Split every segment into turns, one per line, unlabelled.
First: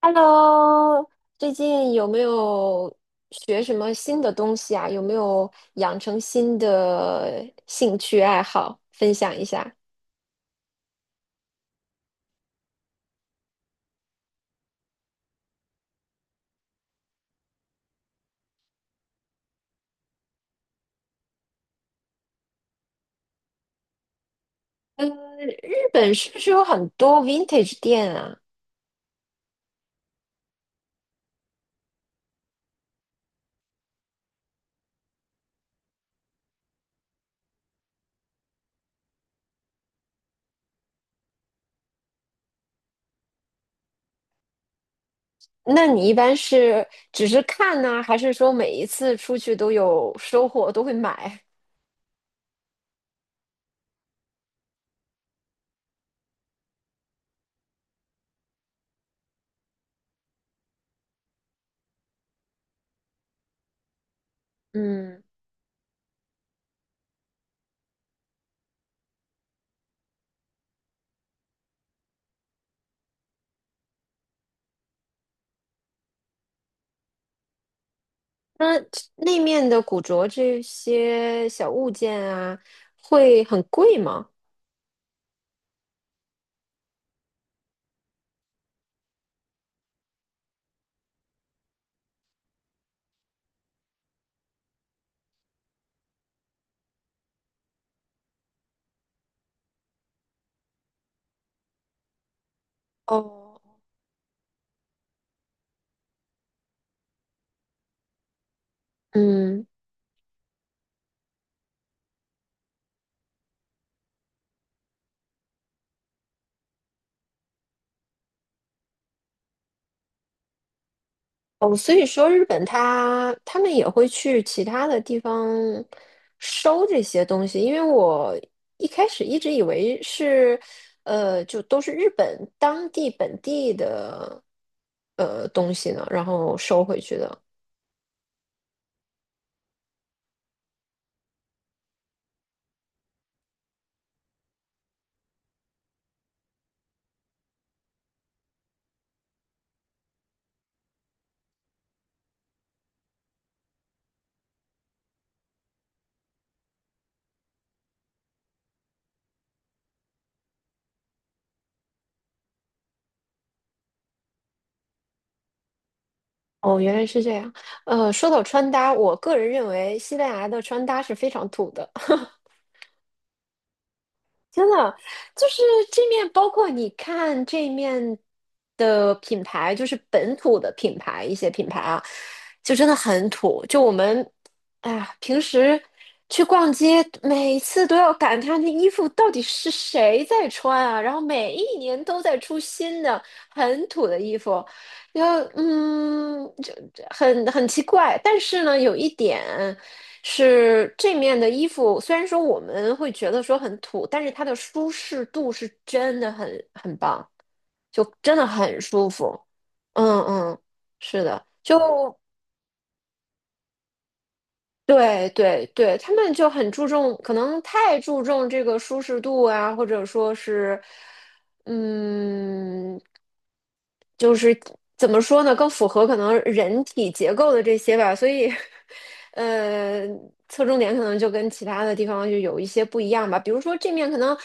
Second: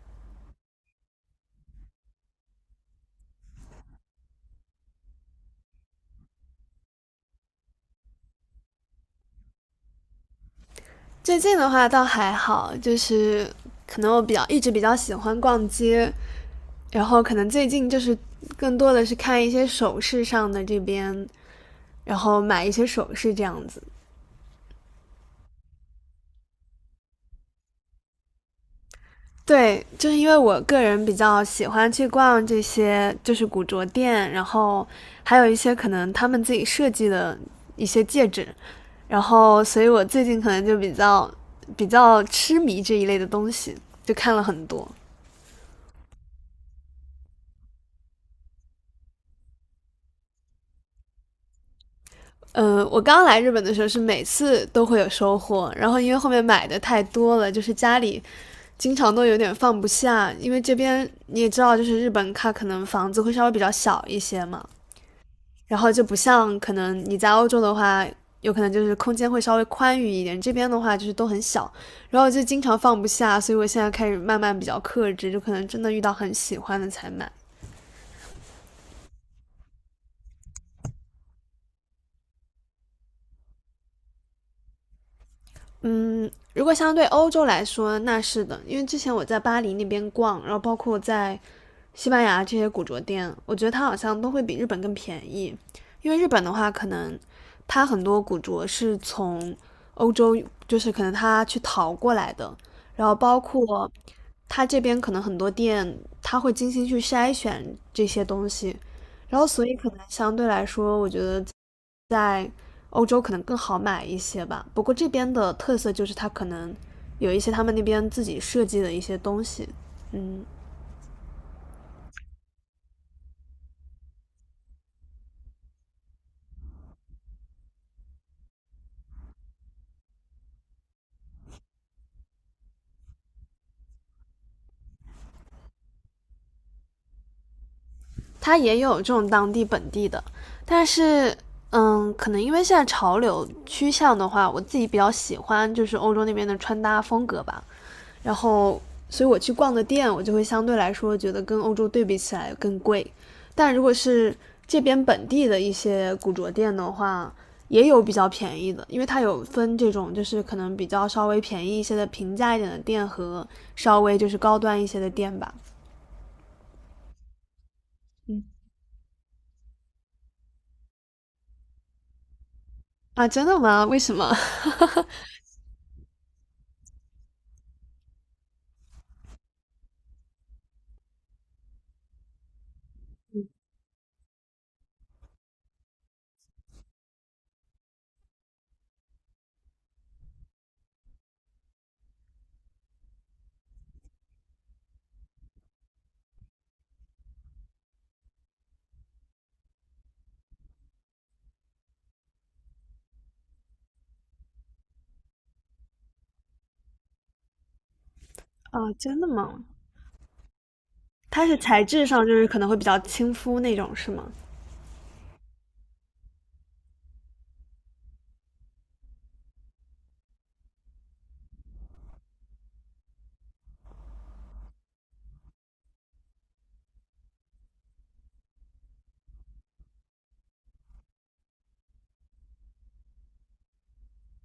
Hello,最近有没有学什么新的东西啊？有没有养成新的兴趣爱好？分享一下。
最近的话倒还好，就是可能我一直比较喜欢逛街，然后可能最近就是更多的是看一些首饰上的这边，然后买一些首饰这样子。
嗯，日本是不是有很多 vintage 店啊？
对，就是因为我个人比较喜欢去逛这些就是古着店，然后还有一些可能他们自己设计的一些戒指，然后所以我最近可能就比较痴迷这一类的东西，就看了很多。
那你一般是只是看呢，还是说每一次出去都有收获，都会买？
我刚来日本的时候是每次都会有收获，然后因为后面买的太多了，就是家里经常都有点放不下，因为这边你也知道，就是日本它可能房子会稍微比较小一些嘛，
嗯，
然后就不像可能你在欧洲的话，有可能就是空间会稍微宽裕一点，这边的话就是都很小，然后就经常放不下，所以我现在开始慢慢比较克制，就可能真的遇到很喜欢的才买。
那那面的古着这些小物件啊，会很贵吗？
如果相对欧洲来说，那是的，因为之前我在巴黎那边逛，然后包括在西班牙这些古着店，我觉得它好像都会比日本更便宜，因为日本的话，可能它很多古着是从欧洲，就是可能它去淘过来的，然后包
哦，
括它这边可能很多店，它会精心去筛选这些东西，然后所
嗯。
以可能相对来说，我觉得在欧洲可能更好买一些吧。不过这边的特色就是它可能有一些他们那边自己设计的一些东西。嗯，
哦，所以说日本他们也会去其他的地方收这些东西，因为我一开始一直以为是，就都是日本当地本地的东西呢，然后收回去的。
它也有这种当地本地的，但是嗯，可能因为现在潮流趋向的话，我自己比较喜欢就是欧洲那边的穿搭风格吧，然后所以我去逛的店，我就会相对来说觉得跟欧洲对比起来更贵，但如果是这边本地的一些古着店的话，也有比较便宜的，因为它有分这种就是可能比较稍微便宜一些的平价一点的店和稍微就是高端一些的店吧。
哦，原来是这样。说到穿搭，我个人认为西班牙的穿搭是非常土的。
啊，真的吗？为什么？
真的，就是这面，包括你看这面的品牌，就是本土的品牌，一些品牌啊，就真的很土。就我们，哎呀，平时去逛街，每次都要感叹那衣服到底是谁在穿啊，然后每一年都在出新的很土的衣服，要就很奇怪，但是呢，有一点是这面的衣服，虽然说我们会觉得说很土，但是它的舒适度是真的很棒，就真的很
啊，
舒
真的
服。
吗？
嗯嗯，是的，
它是
就
材质上就是可能会比较亲肤那种，是吗？
对对对，他们就很注重，可能太注重这个舒适度啊，或者说是，嗯，就是怎么说呢，更符合可能人体结构的这些吧，所以，呃，侧重点可能就跟其他的地方就有一些不一样吧。比如说这面可能，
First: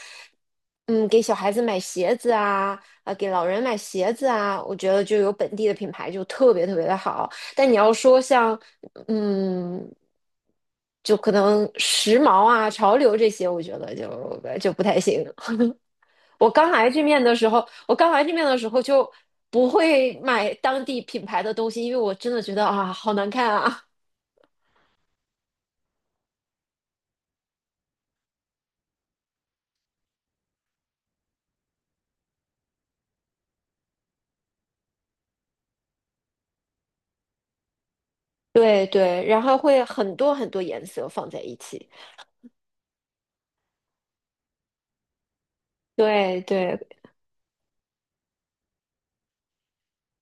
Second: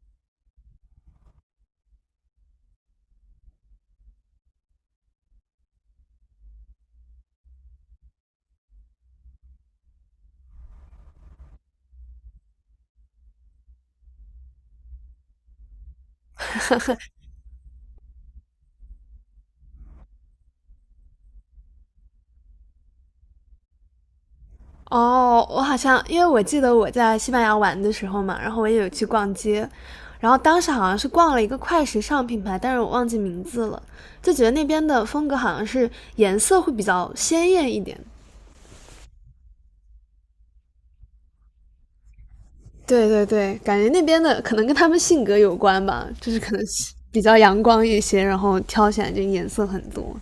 嗯，给小孩子买鞋子啊，啊，给老人买鞋子啊，我觉得就有本地的品牌就特别特别的好。但你要说像嗯，就可能时髦啊、潮流这些，我觉得就不太行。我刚来这面的时候就不会买当地品牌的东西，因为我真的觉得啊，好难看啊。
哦，我好像因为我记得我在西班牙玩的时候嘛，然后我也有去逛街，然后当时好像是逛了一个快时尚品牌，但是我忘记名字了，就觉得那边的风格好像是颜色会比较鲜艳一点。
对对，然后会很多很多颜色放在一起。
对对对，感觉那边的可能跟他们性格有关吧，就是
对
可能
对，
是比较阳光一些，然后挑起来就颜色很多。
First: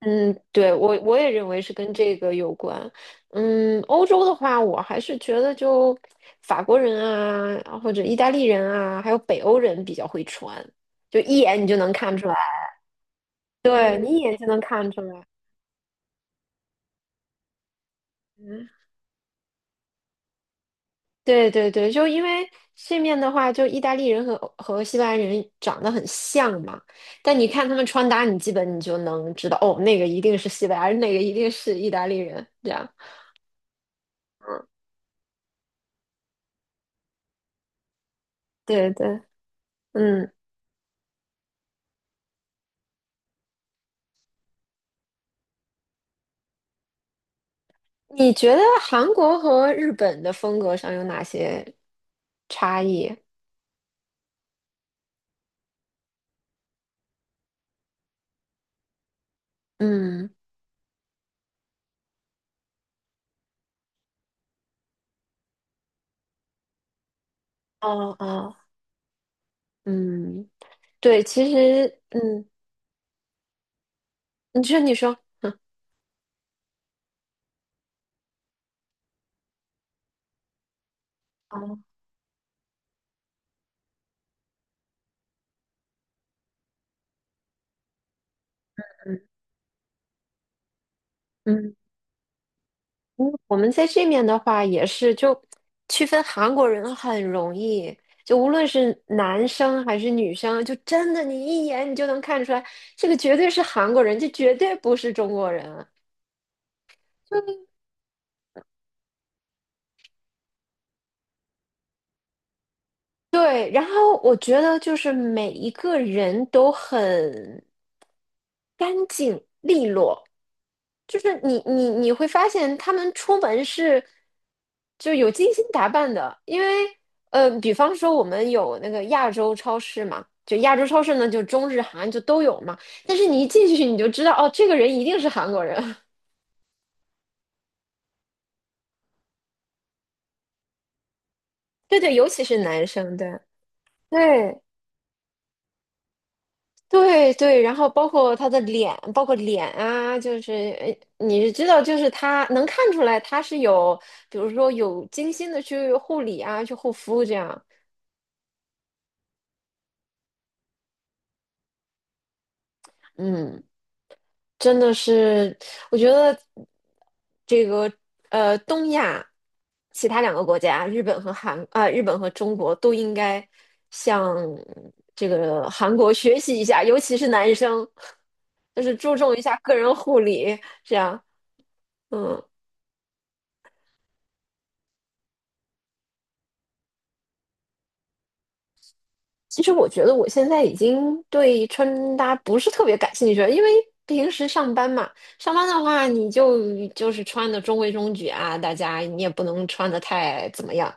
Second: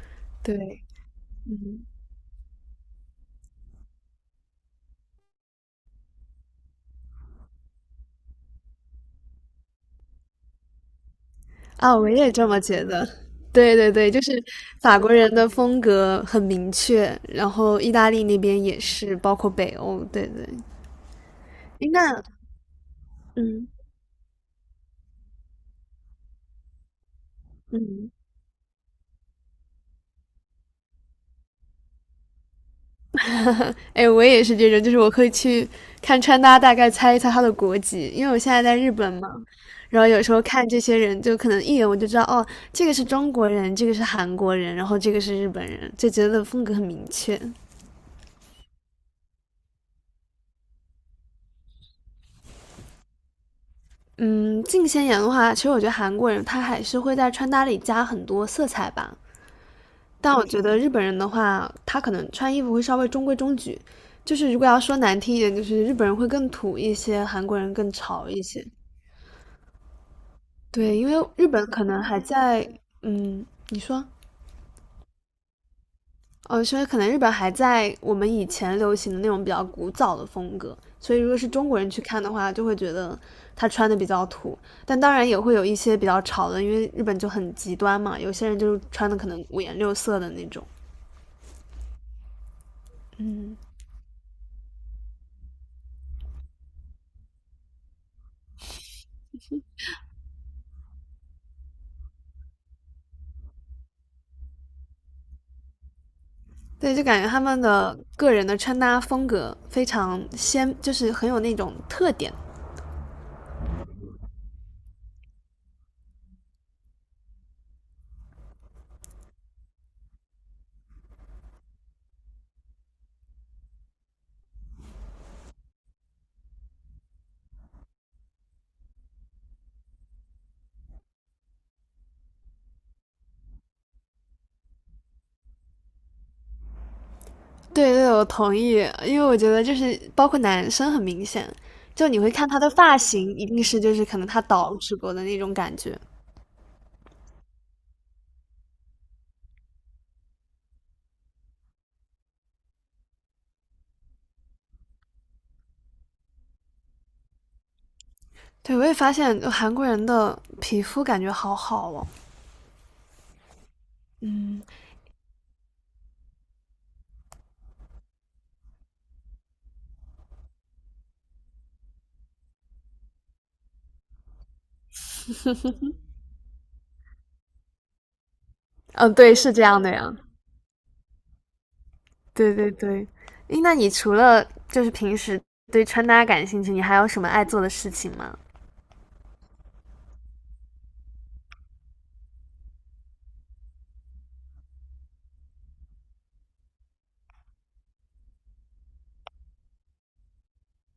嗯，对，
对，
我也认为是跟这个有关。嗯，欧洲的话，我还是觉得就法国人啊，或者意大利人啊，还有北欧人比较会穿，就一眼你就能
啊，我
看出
也
来。
这么觉得。对对
对，
对，
你一
就是
眼就能看
法
出
国
来。
人的风格很明确，然后意大利那边
嗯，
也是，包括北欧。对对，
对对
诶
对，就因
那
为这面的话，就
嗯
意大利人和西班牙人长得很像嘛，但你看他们穿
嗯，
搭，你基本你就能知道，哦，那个一定是西班牙人，那个一定是意大利人，这样。
哎，我也是这种，就是我可以去看穿搭，大概猜一猜他的国籍，因为我现在在
对
日本
对，
嘛，然后有
嗯。
时候看这些人，就可能一眼我就知道，哦，这个是中国人，这个是韩国人，然后这个是日本人，就觉得风格很明确。
你觉得韩国和日本的风格上有哪些差异？
嗯，近些年的话，其实我觉得韩国人他还是会在穿搭里加很多色彩吧。
嗯，
但我觉得日本人的话，他可能穿衣服会稍微中规中矩，就是如果要说难听一点，就是日本人会更土一些，韩国人更
哦
潮一
哦，
些。
嗯，
对，因
对，
为日
其
本可
实，
能还
嗯，
在，嗯，你说，
你说，你说，嗯
哦，所以可能日本还在我们以前流行的那种比较古早的风格，所以如果是
哦，
中国人去看的话，就会觉得他穿的比较土，但当然也会有一些比较潮的，因为日本就很极端嘛，有些人就是穿的
嗯
可能五颜六色的那种。
嗯，嗯我们在这面的话也是，就区分韩国人很容易，就无论是男生还是女生，就真的你一眼你就能看出来，这个绝对是韩国人，这绝对不是中国人。
对，就感觉他
就。
们的个人的穿搭风格非常鲜，就是很有那种特点。
对，然后我觉得就是每一个人都很干净利落，就是你会发现他们出门是就有精心打扮的，因为比方说我们有那个亚洲超市嘛，就亚洲超市呢，就中日韩就都有嘛，但是你一进去你就知道哦，这个人一定是韩国人，
对对，我同意，因为我觉得就是包括男生很明显，
对
就
对，
你
尤
会
其
看
是
他的
男
发
生，对
型，一定是就是可能他
对。
捯直播的那种感觉。
对对，然后包括他的脸，包括脸啊，就是呃你是知道，就是他能看出来他是有，比如说有精心的去护理啊，去护肤这样，
对，我也发现韩国人的皮肤感觉好好哦。
嗯，
嗯
真的是，我觉得这个东亚其他两个国家，日本和韩啊、日本和中国都应该向这个韩国学习一下，尤其是男生，就是
嗯，
注
对，
重一
是
下
这
个
样的
人
呀。
护理，这样，嗯。
对对对，诶那你除了就是平时对穿搭感兴趣，你还有什么爱做的事情吗？
其实我觉得我现在已经对穿搭不是特别感兴趣了，因为平时上班嘛，上班的话你就是穿的中规中矩啊，大家你也不能穿的太怎么样。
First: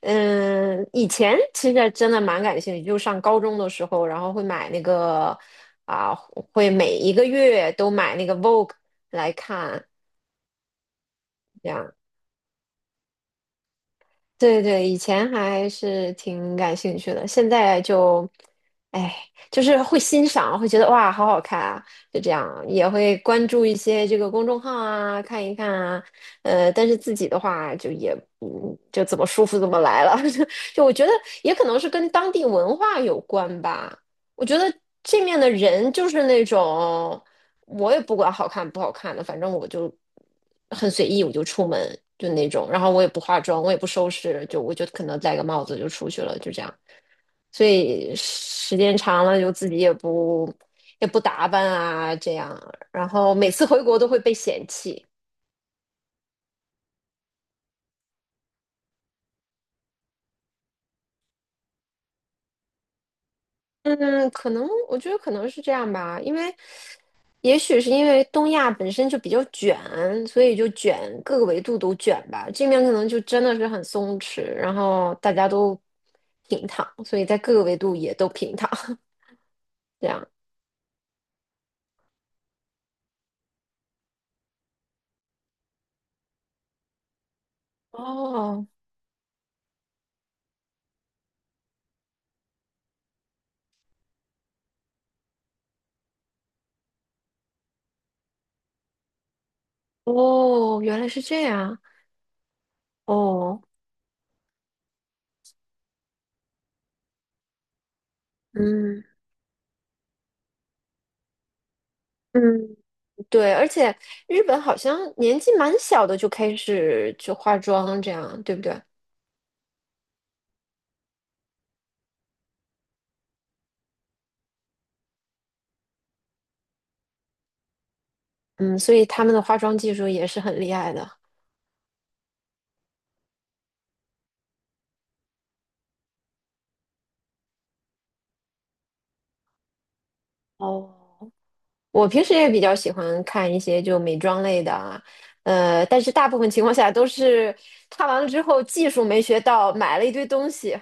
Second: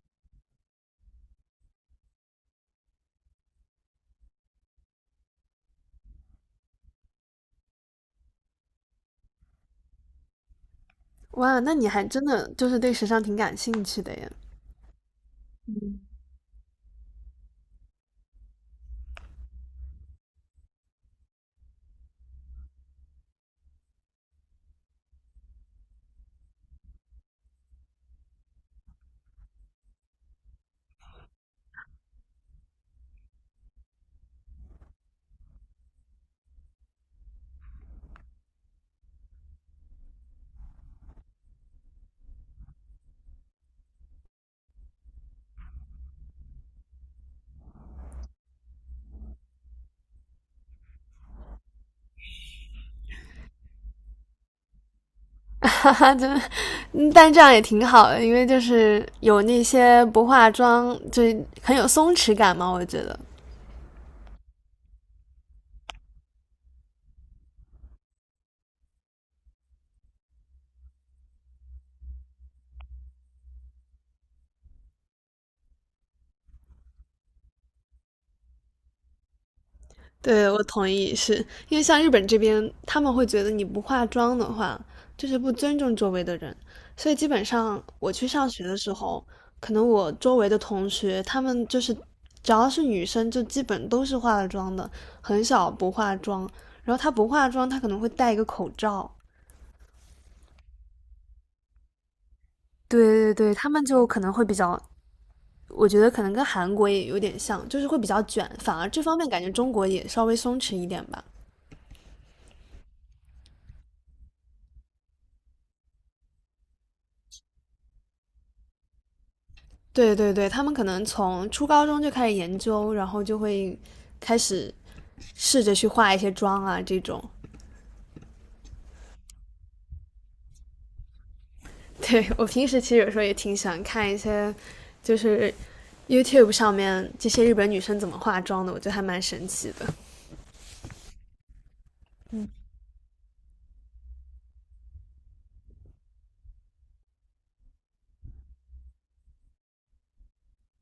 嗯，以前其实真的蛮感兴趣，就上高中的时候，然后会买那个啊，会每一个月都买那个 Vogue 来看。
哇，
这
那你
样。
还真的就是对时尚挺感兴趣的耶。
对对，以前还是挺感兴趣的，现在就，哎，就是会欣赏，会觉得哇，好好看啊，就这样，也会关注一些这个公众号啊，看一看啊，但是自己的话就也，就怎么舒服怎么来了，就我觉得也可能是跟当地文化有关吧，我觉得这面的人就是那种。我也不管好看不好看的，反正我就很随意，我就出门就那种，然后我也不化妆，我也不收拾，就我就可能戴个帽子就出去了，就这样。所以时间长了，就自己也不打扮啊，这样，然后每次回国都会被嫌弃。
哈哈，就，嗯但这样也挺好的，因为就是有那些不化妆，就很有松弛感嘛。我觉得，
嗯，可能我觉得可能是这样吧，因为也许是因为东亚本身就比较卷，所以就卷各个维度都卷吧。这面可能就真的是很松弛，然后大家都平躺，所以在各个维度也都平躺。这样。
对我同意，是因为像日本这边，他们会觉得你不化妆的话，就是不尊重周围的人，所以基本上我去上学
哦
的时候，可能我周围的同学，他们就是只要是女生，就基本都是化了妆的，很少不化妆。然后她不化妆，她可能会戴一个口罩。
哦，原来是这样。
对对对，
哦，
他们就可能会比较我觉得可能跟韩国也有点像，就是会比较卷，反而这
嗯
方面感觉中国也稍微松弛一点吧。
嗯，对，而且日本好像年纪蛮小的就开始就化妆，这样对不对？
对对对，他们可能从初高中就开始研究，然后就会开始试着去化一些妆啊这种。
嗯，所以他们的化妆技术也是很厉害的。
对我平时其实有时候也挺喜欢看一些，就是 YouTube 上面这些日本女生怎么化妆的，我觉得还蛮神奇的。
哦，我平时也比较喜欢看一些就美妆类的啊，但是大部分情况下都是看完了之后技术没学到，买了一堆东西。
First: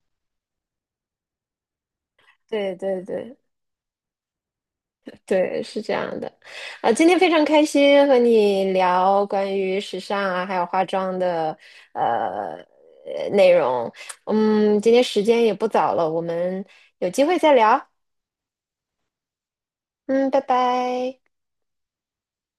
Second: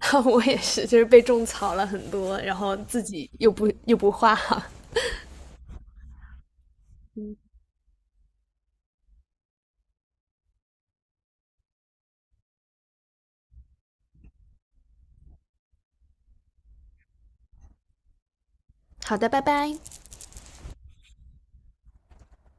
我也是，就是被种草了很多，然
对
后
对
自己
对
又不化。
对，是这样的。啊、今天非常开心和你聊关于时尚啊，还有化妆的呃内容。嗯，今天时间也不早了，我们有机会再聊。
好的，拜拜。
嗯，拜拜。